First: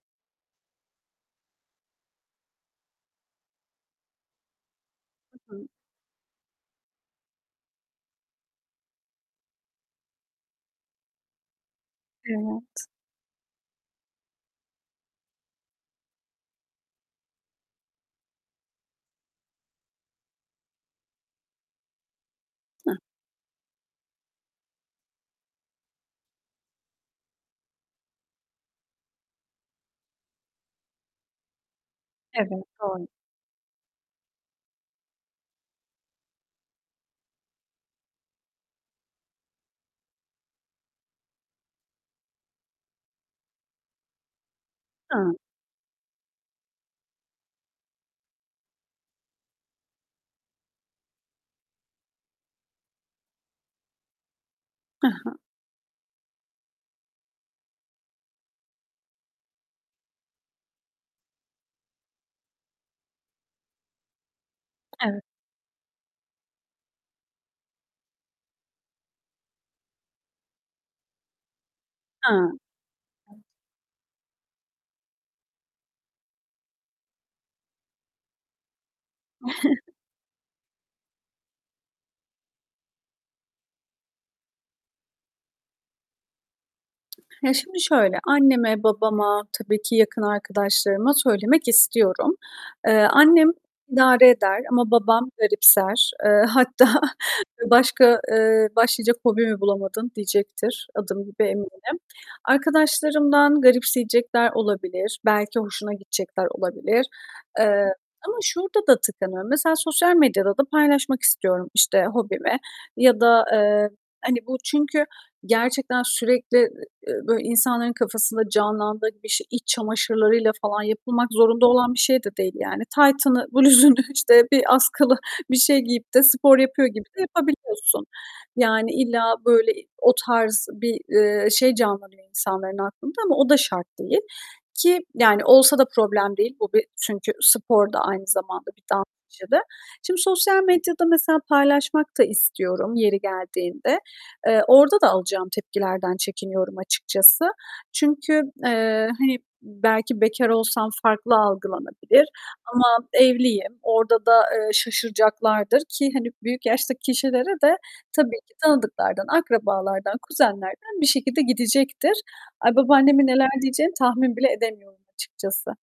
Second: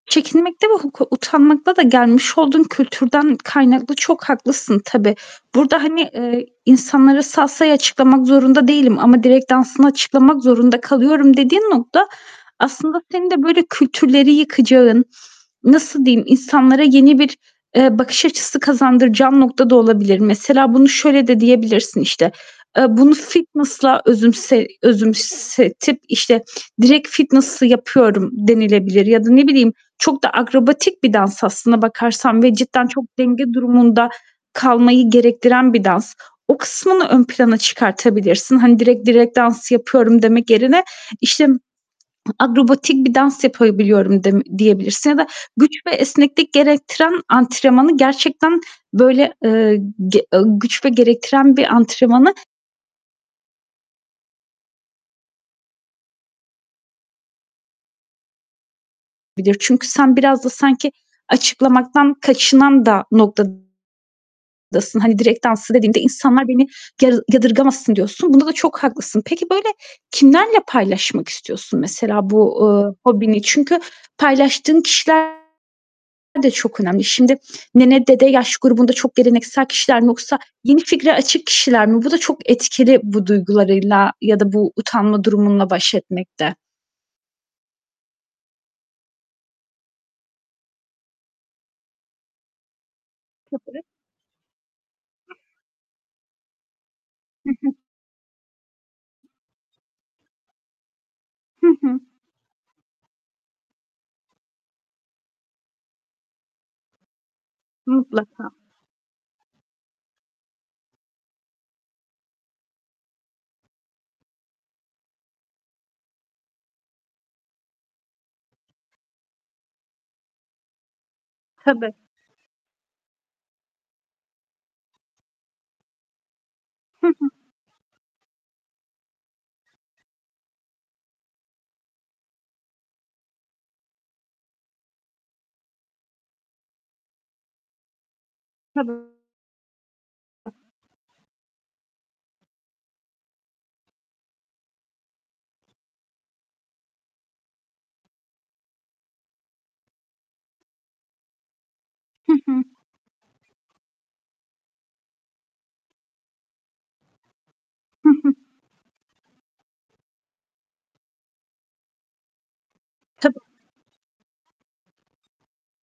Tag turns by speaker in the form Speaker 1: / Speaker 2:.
Speaker 1: Çekinmekte ve huk utanmakta da gelmiş olduğun kültürden kaynaklı çok haklısın tabii.
Speaker 2: I hı.
Speaker 1: Burada, hani, eee, insanlara salsayı açıklamak zorunda değilim ama direk dansını açıklamak zorunda kalıyorum dediğin nokta
Speaker 2: Evet.
Speaker 1: aslında senin de böyle kültürleri yıkacağın, nasıl diyeyim insanlara yeni bir, eee, bakış açısı kazandıracağın nokta da olabilir. Mesela bunu şöyle de diyebilirsin işte. Eee,
Speaker 2: [unintelligible]
Speaker 1: bunu fitness'la özümse özümsetip, işte, direkt fitness yapıyorum denilebilir ya da ne bileyim çok da akrobatik bir dans aslında bakarsan ve
Speaker 2: Evet,
Speaker 1: cidden çok
Speaker 2: doğru.
Speaker 1: denge durumunda kalmayı gerektiren bir dans. O kısmını ön plana çıkartabilirsin. Hani, direkt direk dans yapıyorum demek yerine, işte, akrobatik bir dans yapabiliyorum dem diyebilirsin ya da
Speaker 2: [unintelligible]
Speaker 1: güç ve esneklik gerektiren antrenmanı gerçekten, böyle, eee, g eee, güç ve gerektiren bir antrenmanı
Speaker 2: Hı hı.
Speaker 1: Bir de çünkü sen biraz da sanki açıklamaktan kaçınan da noktadasın. Hani
Speaker 2: Evet.
Speaker 1: direkt danslı dediğimde insanlar beni ya yadırgamasın diyorsun. Bunda da çok haklısın. Peki, böyle, kimlerle paylaşmak istiyorsun mesela
Speaker 2: Hıı.
Speaker 1: bu, eee, hobini? Çünkü paylaştığın kişiler de çok önemli. Şimdi nene, dede yaş grubunda çok geleneksel kişiler mi yoksa yeni fikre açık kişiler mi? Bu da çok etkili bu duygularıyla ya da bu utanma durumunla baş etmekte.
Speaker 2: Ya, şimdi şöyle. Anneme, babama tabii ki yakın arkadaşlarıma söylemek istiyorum. Eee, annem
Speaker 1: [unintelligible]
Speaker 2: idare eder ama babam garipser. Eee, hatta
Speaker 1: Hı hı.
Speaker 2: başka, eee, başlayacak hobi mi bulamadın diyecektir. Adım gibi
Speaker 1: Hı hı.
Speaker 2: eminim. Arkadaşlarımdan garipseyecekler olabilir. Belki hoşuna gidecekler olabilir, eee, ama
Speaker 1: Mutlaka.
Speaker 2: şurada da tıkanıyorum. Mesela sosyal medyada da paylaşmak istiyorum, işte, hobimi ya da, eee, hani, bu çünkü gerçekten sürekli, e e böyle, insanların kafasında canlandığı gibi işte iç çamaşırlarıyla falan yapılmak zorunda olan
Speaker 1: Tabii.
Speaker 2: bir şey de değil yani. Taytını, bluzunu işte bir askılı bir şey giyip de spor yapıyor gibi
Speaker 1: Hı
Speaker 2: de
Speaker 1: hı.
Speaker 2: yapabiliyorsun. Yani, illa, böyle, o tarz bir, eee, şey canlanıyor insanların aklında ama o da şart değil ki, yani, olsa da problem değil. Bu bir çünkü spor da aynı zamanda bir
Speaker 1: Tabii.
Speaker 2: [unintelligible] Şimdi sosyal medyada mesela paylaşmak da istiyorum yeri geldiğinde. Eee, orada da alacağım tepkilerden çekiniyorum açıkçası. Çünkü, eee, hani, belki bekar olsam farklı algılanabilir
Speaker 1: Hı hı.
Speaker 2: ama evliyim. Orada da, eee, şaşıracaklardır ki, hani, büyük yaştaki kişilere de
Speaker 1: Hı hı.
Speaker 2: tabii ki tanıdıklardan, akrabalardan, kuzenlerden bir şekilde gidecektir. Ay, babaannemin
Speaker 1: Tabii.
Speaker 2: neler diyeceğini tahmin bile edemiyorum açıkçası.